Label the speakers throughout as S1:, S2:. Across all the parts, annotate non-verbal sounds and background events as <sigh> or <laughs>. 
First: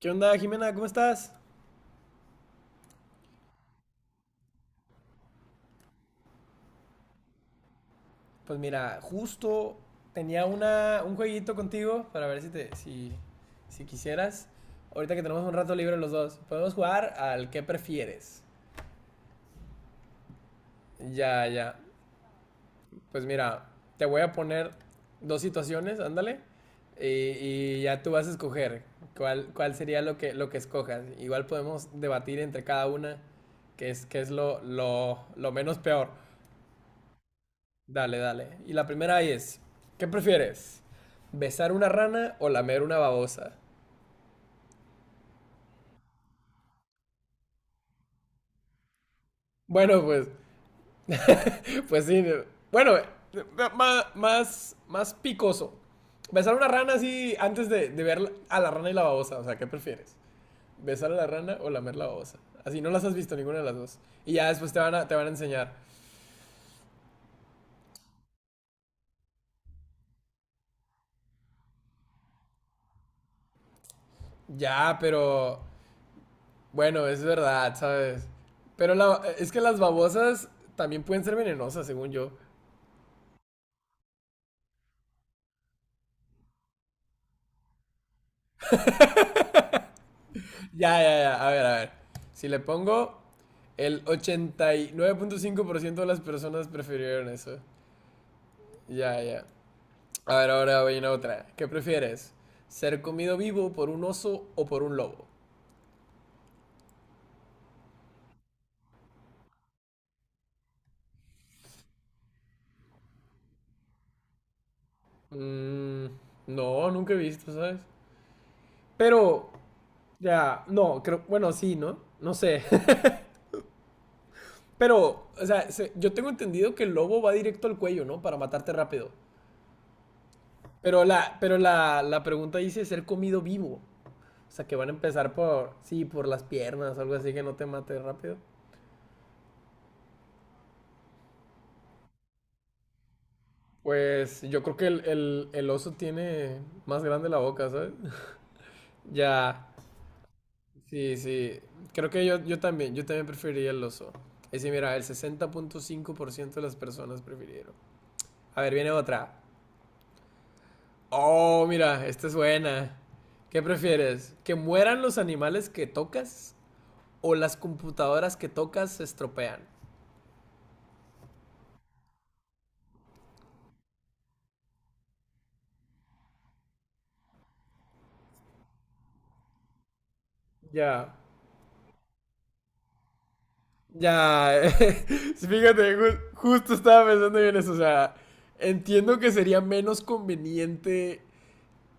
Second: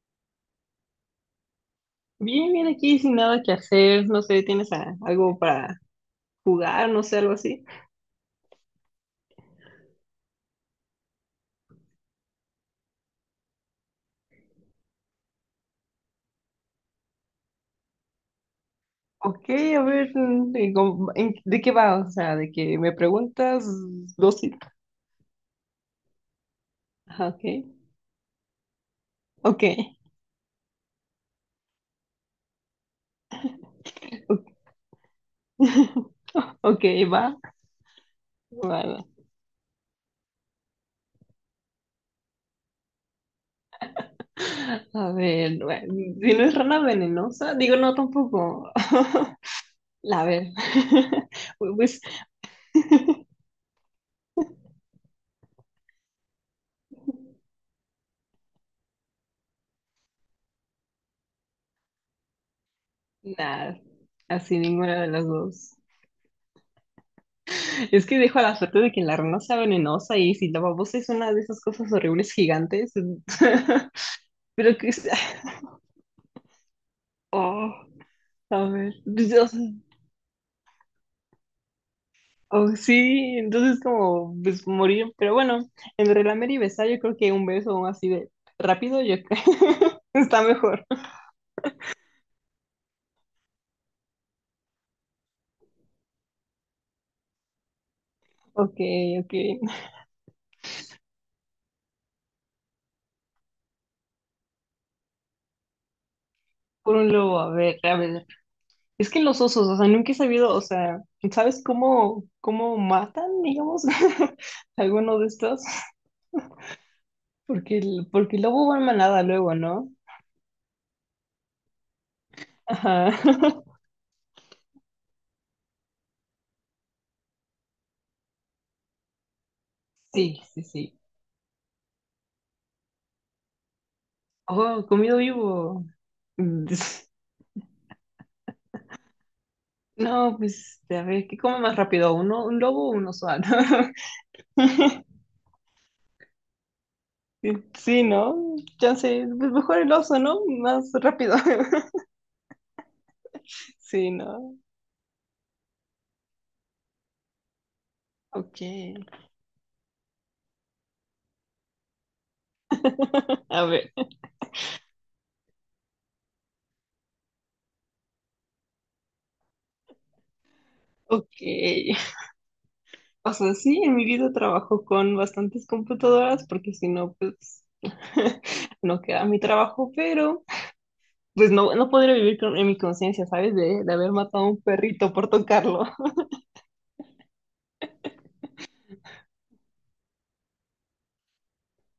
S1: ¿Qué onda, Jimena? ¿Cómo estás?
S2: Bien, bien aquí sin nada que hacer, no sé, ¿tienes algo para jugar, no sé, algo así?
S1: Pues mira, justo tenía un jueguito contigo para ver si te, si, si quisieras. Ahorita que tenemos un rato libre los dos, podemos jugar al que prefieres.
S2: Ok, a ver,
S1: Ya,
S2: ¿de qué
S1: ya.
S2: va? O sea, de que me
S1: Pues
S2: preguntas
S1: mira, te voy a
S2: dos... sí.
S1: poner dos situaciones, ándale. Y,
S2: Ajá, ok,
S1: y ya tú vas a escoger cuál sería lo que escojas. Igual podemos debatir entre cada una qué es
S2: ok,
S1: lo menos peor.
S2: <laughs> ok, va,
S1: Dale, dale. Y la
S2: bueno.
S1: primera ahí es, ¿qué prefieres? ¿Besar una rana o lamer una babosa?
S2: A ver, bueno, si no es rana venenosa, digo no tampoco. <laughs>
S1: Bueno,
S2: A
S1: pues,
S2: ver, <laughs> pues
S1: pues sí. No. Bueno, más picoso. Besar una rana así antes de ver a la rana y la babosa. O sea, ¿qué prefieres? ¿Besar a la rana o lamer la babosa? Así no las has visto ninguna de las
S2: nada,
S1: dos. Y ya
S2: así
S1: después te van
S2: ninguna
S1: a,
S2: de
S1: te van
S2: las
S1: a enseñar.
S2: dos. Es que dejo a la suerte de que la rana sea venenosa y si la babosa es una de esas cosas horribles gigantes. <laughs> Pero que
S1: Ya,
S2: es-
S1: pero
S2: <laughs>
S1: bueno, es
S2: Oh,
S1: verdad, ¿sabes?
S2: a ver,
S1: Pero
S2: pues, o
S1: es
S2: sea,
S1: que las babosas también pueden ser venenosas, según yo.
S2: oh, sí, entonces como pues morir. Pero bueno, entre lamer y besar, yo creo que un beso así de rápido, yo creo. <laughs> Está mejor.
S1: Ya, ya, ya. A ver, a ver. Si le pongo el 89.5% de las personas prefirieron eso.
S2: Ok,
S1: Ya,
S2: ok.
S1: ya. A ver, ahora voy a otra. ¿Qué prefieres? ¿Ser comido vivo por un oso o por un lobo?
S2: Por un lobo, a ver, a ver. Es que los osos, o sea, nunca he sabido, o sea, ¿sabes cómo, cómo matan, digamos, <laughs> alguno de estos?
S1: Mm, no, nunca he visto,
S2: Porque
S1: ¿sabes?
S2: el, porque el lobo va en manada
S1: Pero,
S2: luego, ¿no?
S1: ya, no, creo, bueno, sí, ¿no? No sé. <laughs>
S2: Ajá. <laughs>
S1: Pero, o sea, yo tengo entendido que el lobo va directo al cuello, ¿no? Para matarte rápido.
S2: Sí, sí, sí.
S1: La pregunta dice ser comido vivo. O sea, que
S2: Oh,
S1: van a
S2: comido
S1: empezar
S2: vivo.
S1: sí, por las
S2: Mm,
S1: piernas, algo así
S2: <laughs>
S1: que no te mate rápido.
S2: no, pues, a ver, ¿qué come más rápido? ¿Uno, un lobo o un oso? Ah, <laughs> no.
S1: Pues yo creo que el oso tiene más grande la
S2: Sí,
S1: boca, ¿sabes?
S2: sí, ¿no?
S1: <laughs>
S2: Ya sé, pues
S1: Ya,
S2: mejor el oso, ¿no? Más
S1: sí,
S2: rápido.
S1: sí.
S2: <laughs>
S1: Creo que yo también preferiría el
S2: Sí,
S1: oso.
S2: ¿no?
S1: Es decir, mira, el 60.5% de las personas prefirieron. A
S2: Ok.
S1: ver, viene otra. Oh, mira, esta es buena. ¿Qué
S2: A ver,
S1: prefieres? ¿Que mueran los animales que tocas o las computadoras que tocas se estropean?
S2: ok. O sea, sí, en mi vida trabajo con bastantes computadoras porque si no, pues, <laughs> no queda mi trabajo, pero...
S1: Ya.
S2: pues no, no podría vivir en mi conciencia, ¿sabes? De haber matado a un
S1: Ya, <laughs>
S2: perrito por tocarlo.
S1: fíjate, justo estaba pensando yo en eso, o sea, entiendo que sería menos conveniente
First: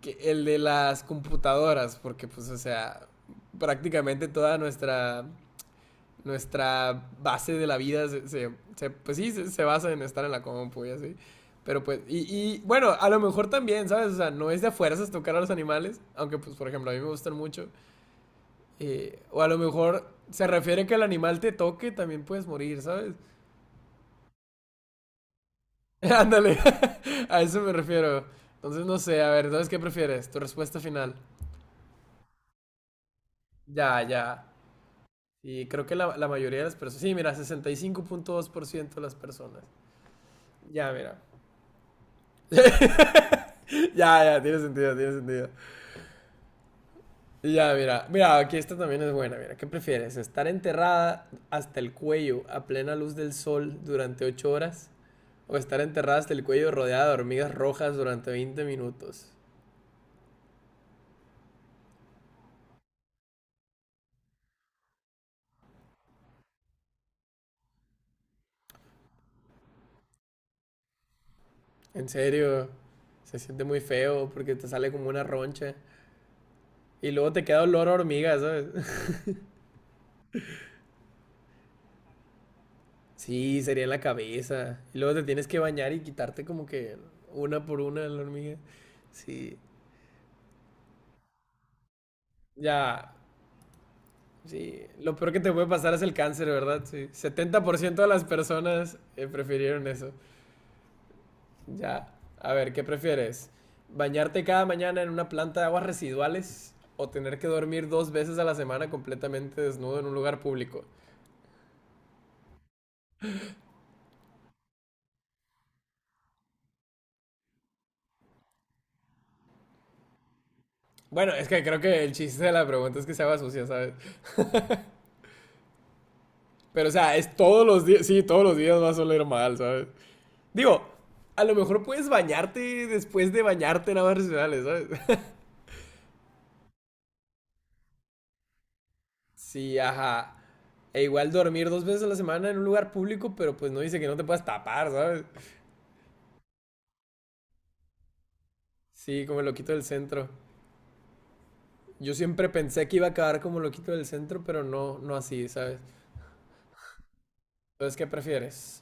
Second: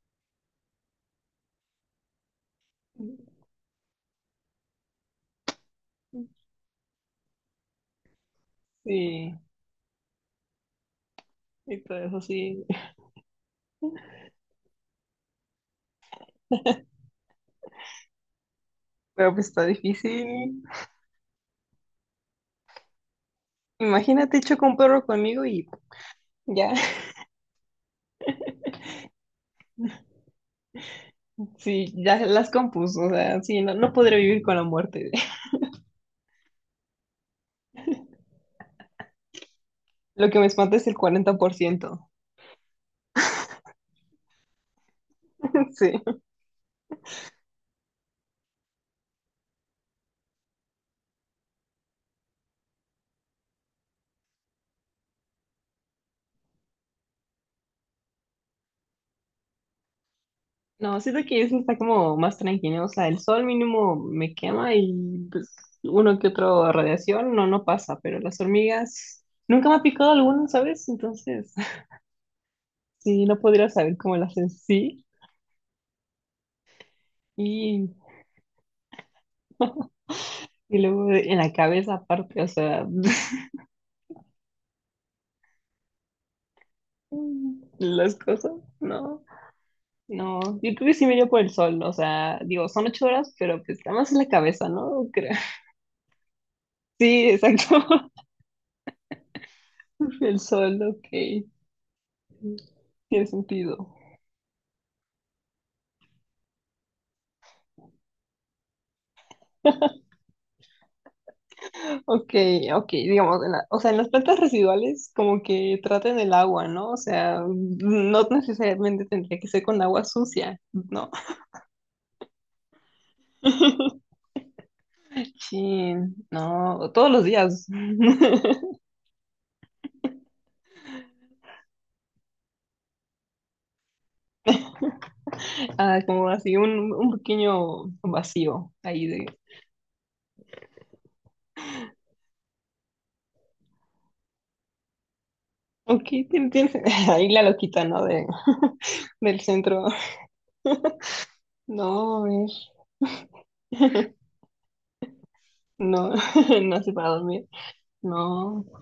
S1: que el de las computadoras, porque pues, o sea,
S2: <laughs>
S1: prácticamente toda nuestra base de la vida pues sí,
S2: Sí,
S1: se basa en estar en la compu y así,
S2: y
S1: pero pues,
S2: todo
S1: y,
S2: eso
S1: y
S2: sí.
S1: bueno, a lo mejor también, ¿sabes? O sea, no es de a fuerzas tocar a los animales, aunque pues, por ejemplo, a mí me gustan mucho,
S2: Pero
S1: o a
S2: pues
S1: lo
S2: está
S1: mejor se
S2: difícil.
S1: refiere que el animal te toque, también puedes morir, ¿sabes?
S2: Imagínate, choca un perro conmigo y
S1: <laughs> Ándale,
S2: ya. <laughs>
S1: <laughs> a eso me refiero. Entonces, no sé, a ver, entonces, ¿qué prefieres? Tu respuesta final.
S2: Sí, ya las compuso. O sea, sí, no, no
S1: Ya,
S2: podría vivir
S1: ya.
S2: con la muerte. <laughs>
S1: Y creo que la mayoría de las personas. Sí, mira, 65.2% de las personas.
S2: Lo que me espanta es
S1: Ya,
S2: el
S1: mira.
S2: cuarenta
S1: <laughs>
S2: por ciento
S1: Ya, ya, tiene sentido, tiene sentido.
S2: <laughs> Sí.
S1: Y ya, mira. Mira, aquí esta también es buena. Mira, ¿qué prefieres? ¿Estar enterrada hasta el cuello a plena luz del sol durante 8 horas? ¿O estar enterrada hasta el cuello rodeada de hormigas rojas durante 20 minutos?
S2: No, siento que eso está como más tranquilo. O sea, el sol mínimo me quema y pues uno que otro radiación no, no pasa, pero las hormigas nunca me ha picado alguna, ¿sabes? Entonces,
S1: En serio,
S2: sí, no
S1: se siente
S2: podría
S1: muy
S2: saber cómo lo
S1: feo
S2: hacen,
S1: porque te sale
S2: sí.
S1: como una roncha. Y luego te queda olor
S2: Y,
S1: a hormiga, ¿sabes? <laughs>
S2: y en la cabeza aparte, o sea, <laughs>
S1: Sí, sería en la cabeza. Y luego te tienes que bañar y quitarte como que una por una
S2: las
S1: la
S2: cosas,
S1: hormiga.
S2: no,
S1: Sí.
S2: no. Yo creo que sí me iría por el sol, o sea, digo, son ocho
S1: Ya.
S2: horas, pero pues nada más en la cabeza,
S1: Sí.
S2: ¿no? <laughs>
S1: Lo peor
S2: Creo.
S1: que te puede pasar es el cáncer, ¿verdad? Sí.
S2: Sí,
S1: setenta
S2: exacto.
S1: por ciento de las personas prefirieron eso.
S2: <laughs> El sol, ok,
S1: Ya. A ver, ¿qué
S2: tiene
S1: prefieres?
S2: sentido.
S1: ¿Bañarte cada mañana en una planta de aguas residuales o tener que dormir dos veces a la semana completamente desnudo en un lugar público?
S2: Ok, ok, digamos, o sea, en las plantas residuales como que traten el agua, ¿no? O sea, no necesariamente tendría que ser con agua sucia, ¿no?
S1: Bueno, es que creo que el chiste de la pregunta es que se haga sucia, ¿sabes?
S2: Sí,
S1: Pero, o
S2: no, todos
S1: sea,
S2: los
S1: es todos
S2: días.
S1: los días, sí, todos los
S2: <laughs>
S1: días vas a oler mal, ¿sabes? Digo, a lo mejor puedes bañarte después de bañarte en aguas residuales, ¿sabes?
S2: Ah, como así un pequeño vacío ahí de,
S1: <laughs> Sí, ajá. E igual dormir dos veces a la semana en un lugar público, pero pues no dice que no te puedas tapar, ¿sabes?
S2: ok, tien- tien- <laughs> ahí la loquita, ¿no? De,
S1: Sí,
S2: del
S1: como el loquito del
S2: centro.
S1: centro.
S2: No,
S1: Yo siempre
S2: es,
S1: pensé que iba a acabar como el loquito del centro, pero no, no así, ¿sabes?
S2: no, <laughs> no sé para dormir.
S1: Entonces, ¿qué
S2: No.
S1: prefieres?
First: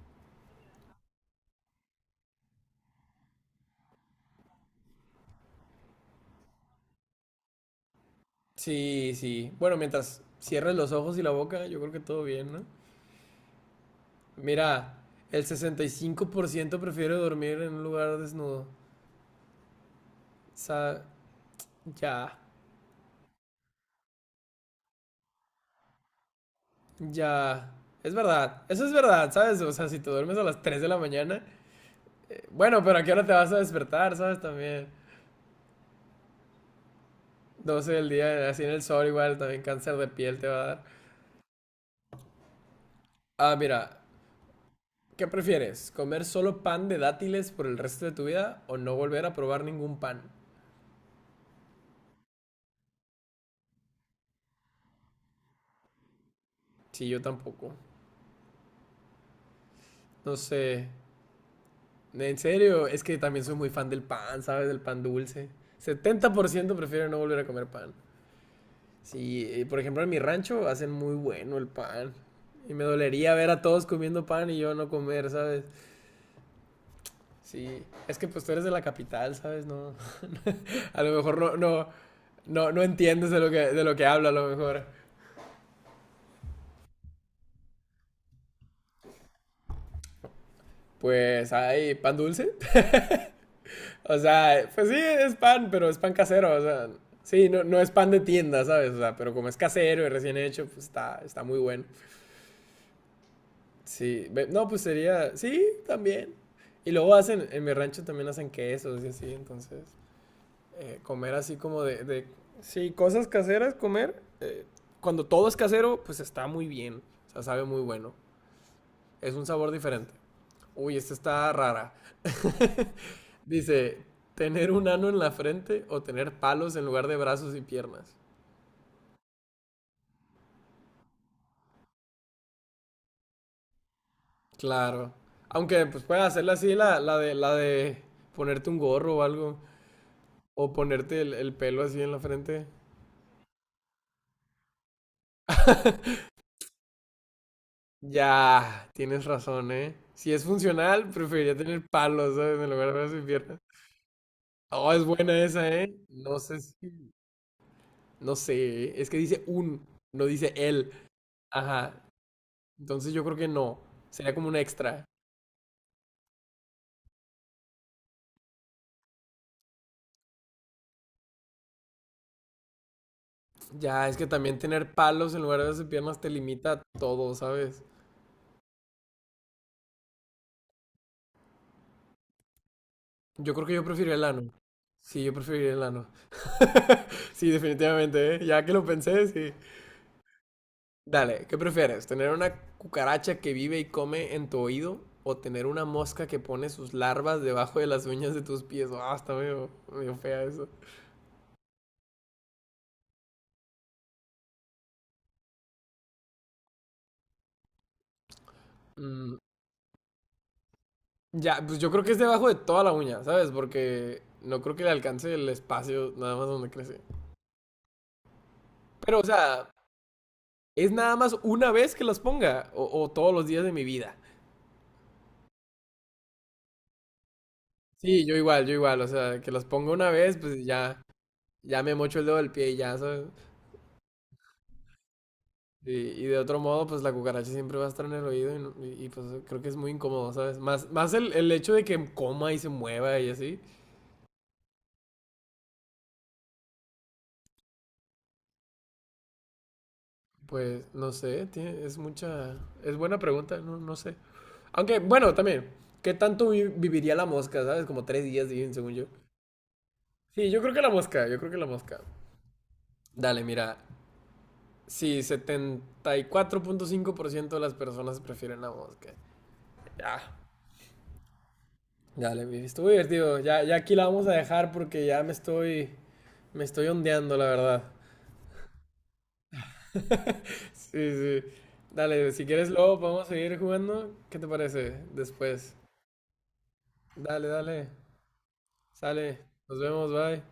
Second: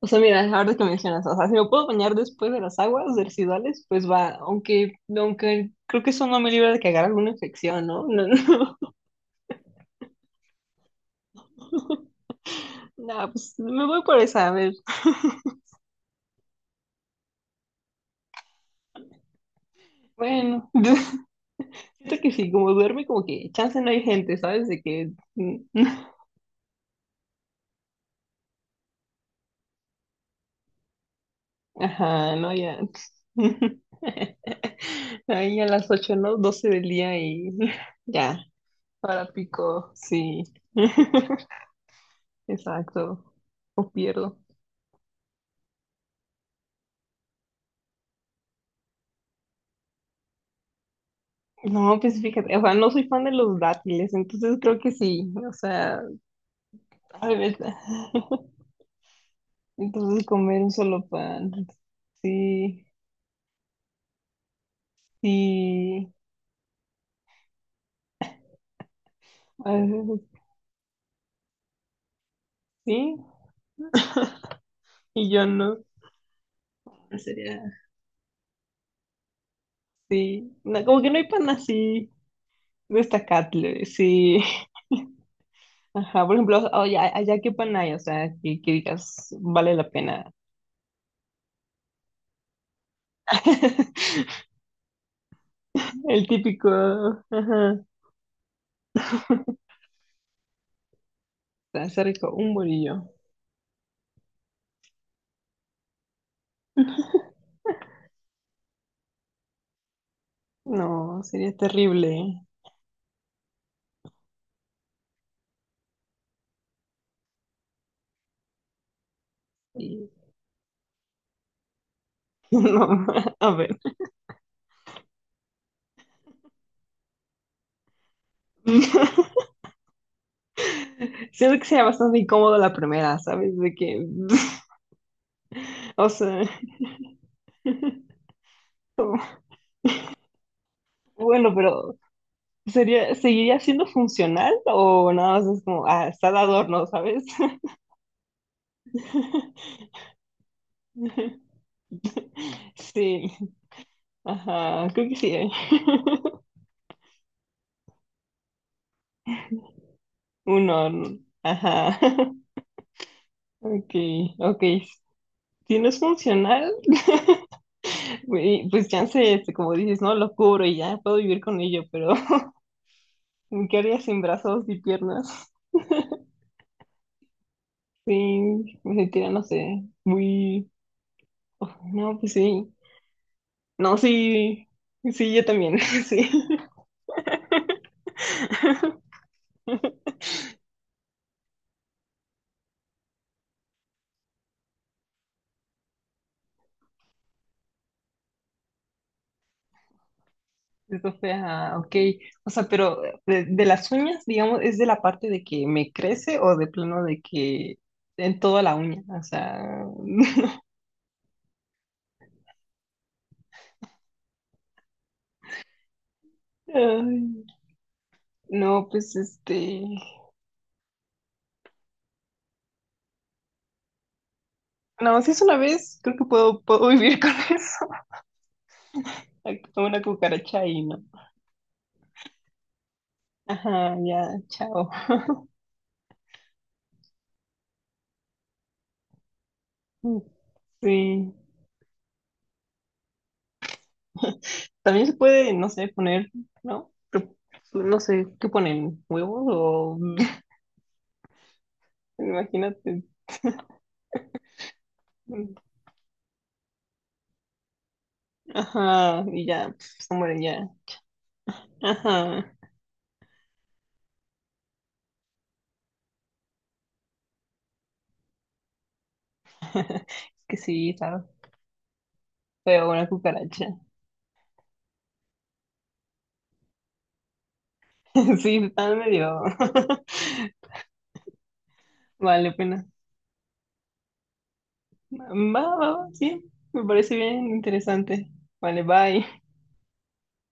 S2: O sea, mira, ahora que mencionas, o sea, si me puedo bañar después de las aguas residuales, pues va, aunque, aunque creo que eso no me libra de que agarre alguna infección, ¿no? <laughs>
S1: Sí, sí. Bueno, mientras cierres los ojos y la boca, yo creo que todo bien, ¿no?
S2: No, no, pues me voy por esa, a ver.
S1: Mira, el 65% prefiere dormir en un lugar desnudo. O
S2: Bueno.
S1: sea,
S2: <laughs> Siento que
S1: ya,
S2: sí, como duerme, como que chance no hay gente, ¿sabes? De que. <laughs>
S1: ya. Es verdad, eso es verdad, ¿sabes? O sea, si te duermes a las 3 de la mañana,
S2: Ajá, no, ya.
S1: bueno, pero ¿a qué hora te vas a despertar? ¿Sabes?
S2: <laughs>
S1: También,
S2: Ahí a las ocho, ¿no? Doce del día y
S1: Doce
S2: <laughs>
S1: del
S2: ya,
S1: día, así en el sol
S2: para
S1: igual, también
S2: pico,
S1: cáncer de piel
S2: sí.
S1: te va a dar.
S2: <laughs> Exacto,
S1: Ah,
S2: o
S1: mira,
S2: pierdo.
S1: ¿qué prefieres? ¿Comer solo pan de dátiles por el resto de tu vida o no volver a probar ningún pan?
S2: No, pues fíjate, o sea, no soy fan de los dátiles, entonces creo que sí, o sea,
S1: Sí, yo
S2: a ver,
S1: tampoco.
S2: <laughs> entonces
S1: No
S2: comer
S1: sé.
S2: un solo pan,
S1: En serio,
S2: sí,
S1: es que también soy muy fan del pan, ¿sabes? Del pan dulce.
S2: sí,
S1: 70% prefiero no volver a comer pan. Sí,
S2: a
S1: por ejemplo, en mi
S2: veces
S1: rancho hacen muy bueno el pan. Y me
S2: sí,
S1: dolería ver a todos comiendo pan y yo no comer,
S2: y yo
S1: ¿sabes?
S2: no. Sería...
S1: Sí, es que pues tú eres de la capital, ¿sabes? No,
S2: sí, no,
S1: <laughs> a
S2: como que
S1: lo
S2: no hay
S1: mejor
S2: pan
S1: no, no,
S2: así
S1: no, no entiendes de lo que, de
S2: destacable,
S1: lo que hablo a
S2: sí.
S1: lo
S2: <laughs>
S1: mejor.
S2: Ajá, por ejemplo, oye, allá qué pan hay, o sea, que digas, vale la pena.
S1: Pues hay pan dulce. O
S2: <laughs>
S1: sea, pues sí, es pan, pero es pan
S2: El
S1: casero, o
S2: típico,
S1: sea, sí, no, no
S2: ajá,
S1: es pan de tienda, ¿sabes? O sea, pero como es casero y recién hecho, pues está muy bueno.
S2: está rico, un bolillo.
S1: Sí, no, pues sería, sí, también. Y luego hacen, en mi rancho también hacen quesos y así, entonces,
S2: No,
S1: comer así
S2: sería
S1: como
S2: terrible.
S1: sí, cosas caseras, comer, cuando todo es casero, pues está muy bien, o sea, sabe muy bueno, es un sabor
S2: Y...
S1: diferente. Uy, esta está rara.
S2: <laughs>
S1: <laughs>
S2: no, a ver.
S1: Dice, ¿tener un ano en la frente o tener palos en lugar de brazos y piernas?
S2: <laughs> Siento que sería bastante incómodo la primera, ¿sabes? De que, <laughs>
S1: Claro. Aunque pues
S2: o
S1: pueden
S2: sea,
S1: hacerla así, la de
S2: <laughs>
S1: ponerte un gorro o algo. O ponerte el
S2: bueno,
S1: pelo
S2: pero
S1: así en la frente.
S2: ¿sería, seguiría siendo funcional o nada más es como, ah, está de adorno, ¿sabes?
S1: Ya, tienes razón,
S2: <laughs>
S1: ¿eh? Si es funcional, preferiría tener palos, ¿sabes? En lugar de brazos y
S2: Sí,
S1: piernas.
S2: ajá,
S1: Oh, es
S2: creo que sí,
S1: buena
S2: ¿eh?
S1: esa, ¿eh? No
S2: <laughs>
S1: sé si... No sé, ¿eh? Es que dice un, no dice
S2: Un
S1: él.
S2: horno, ajá.
S1: Ajá.
S2: <laughs>
S1: Entonces yo creo que no.
S2: Ok,
S1: Sería como un
S2: ok.
S1: extra.
S2: Si no es funcional, <laughs> güey, pues chance, este, como dices, no lo cubro y ya puedo vivir con ello, pero <laughs> ¿qué haría
S1: Ya, es
S2: sin
S1: que también
S2: brazos y
S1: tener palos en
S2: piernas?
S1: lugar de hacer piernas te limita a todo, ¿sabes?
S2: Sí, me sentiría, no sé, muy... oh, no, pues sí.
S1: Yo creo que yo
S2: No,
S1: preferiría el ano.
S2: sí,
S1: Sí, yo
S2: sí, yo
S1: preferiría
S2: también,
S1: el
S2: <laughs>
S1: ano.
S2: sí.
S1: <laughs> Sí, definitivamente, ¿eh? Ya que lo
S2: <laughs>
S1: pensé, sí. Dale, ¿qué prefieres? ¿Tener una cucaracha que vive y come en tu oído? ¿O tener una mosca que pone sus larvas debajo de las uñas de tus pies? Ah, está medio, medio fea eso.
S2: Eso ah ok. O sea, pero de las uñas, digamos, ¿es de la parte de que me crece o de plano de que en toda la uña? O
S1: Mm,
S2: sea,
S1: ya, pues yo creo que es debajo de toda la uña, ¿sabes? Porque no creo que le alcance el espacio nada más donde
S2: <laughs>
S1: crece.
S2: ay, no, pues
S1: Pero, o sea,
S2: este,
S1: es nada más una vez que los ponga o todos los días de mi vida.
S2: no, si es una vez, creo que puedo, puedo vivir con <laughs> eso.
S1: Sí, yo igual, o sea, que los
S2: Con
S1: ponga
S2: una
S1: una vez,
S2: cucaracha
S1: pues
S2: ahí,
S1: ya,
S2: ¿no?
S1: ya me mocho el dedo del pie y ya, ¿sabes?
S2: Ajá, ya, chao.
S1: Y de otro modo, pues la cucaracha siempre va a estar en el oído pues creo que es muy
S2: Mm,
S1: incómodo, ¿sabes? Más el,
S2: sí.
S1: el hecho de que coma y se mueva y así,
S2: <laughs> También se puede, no sé, poner, ¿no? Pero, no sé, ¿qué ponen? ¿Huevos o...? <laughs>
S1: pues no sé, es mucha,
S2: Imagínate.
S1: es buena pregunta, no sé. Aunque, bueno, también,
S2: <laughs>
S1: ¿qué tanto viviría la mosca? ¿Sabes? Como 3 días, viven, según yo.
S2: Ajá, y ya, pues, se mueren
S1: Sí, yo
S2: ya.
S1: creo que la mosca, yo creo que la mosca.
S2: Ajá.
S1: Dale, mira. Sí, 74.5% de las personas prefieren la mosca.
S2: <laughs>
S1: Ya,
S2: Es que sí, está
S1: ya, le estuvo
S2: feo una
S1: divertido. Ya, ya
S2: cucaracha.
S1: aquí la vamos a dejar porque ya me estoy ondeando, la verdad.
S2: <laughs> Sí, está medio. <laughs>
S1: Sí, sí. Dale, si
S2: Vale,
S1: quieres
S2: pena.
S1: luego podemos seguir jugando. ¿Qué te parece
S2: Va, va,
S1: después?
S2: va, sí, me parece bien
S1: Dale, dale.
S2: interesante. Vale, bye.
S1: Sale. Nos vemos, bye.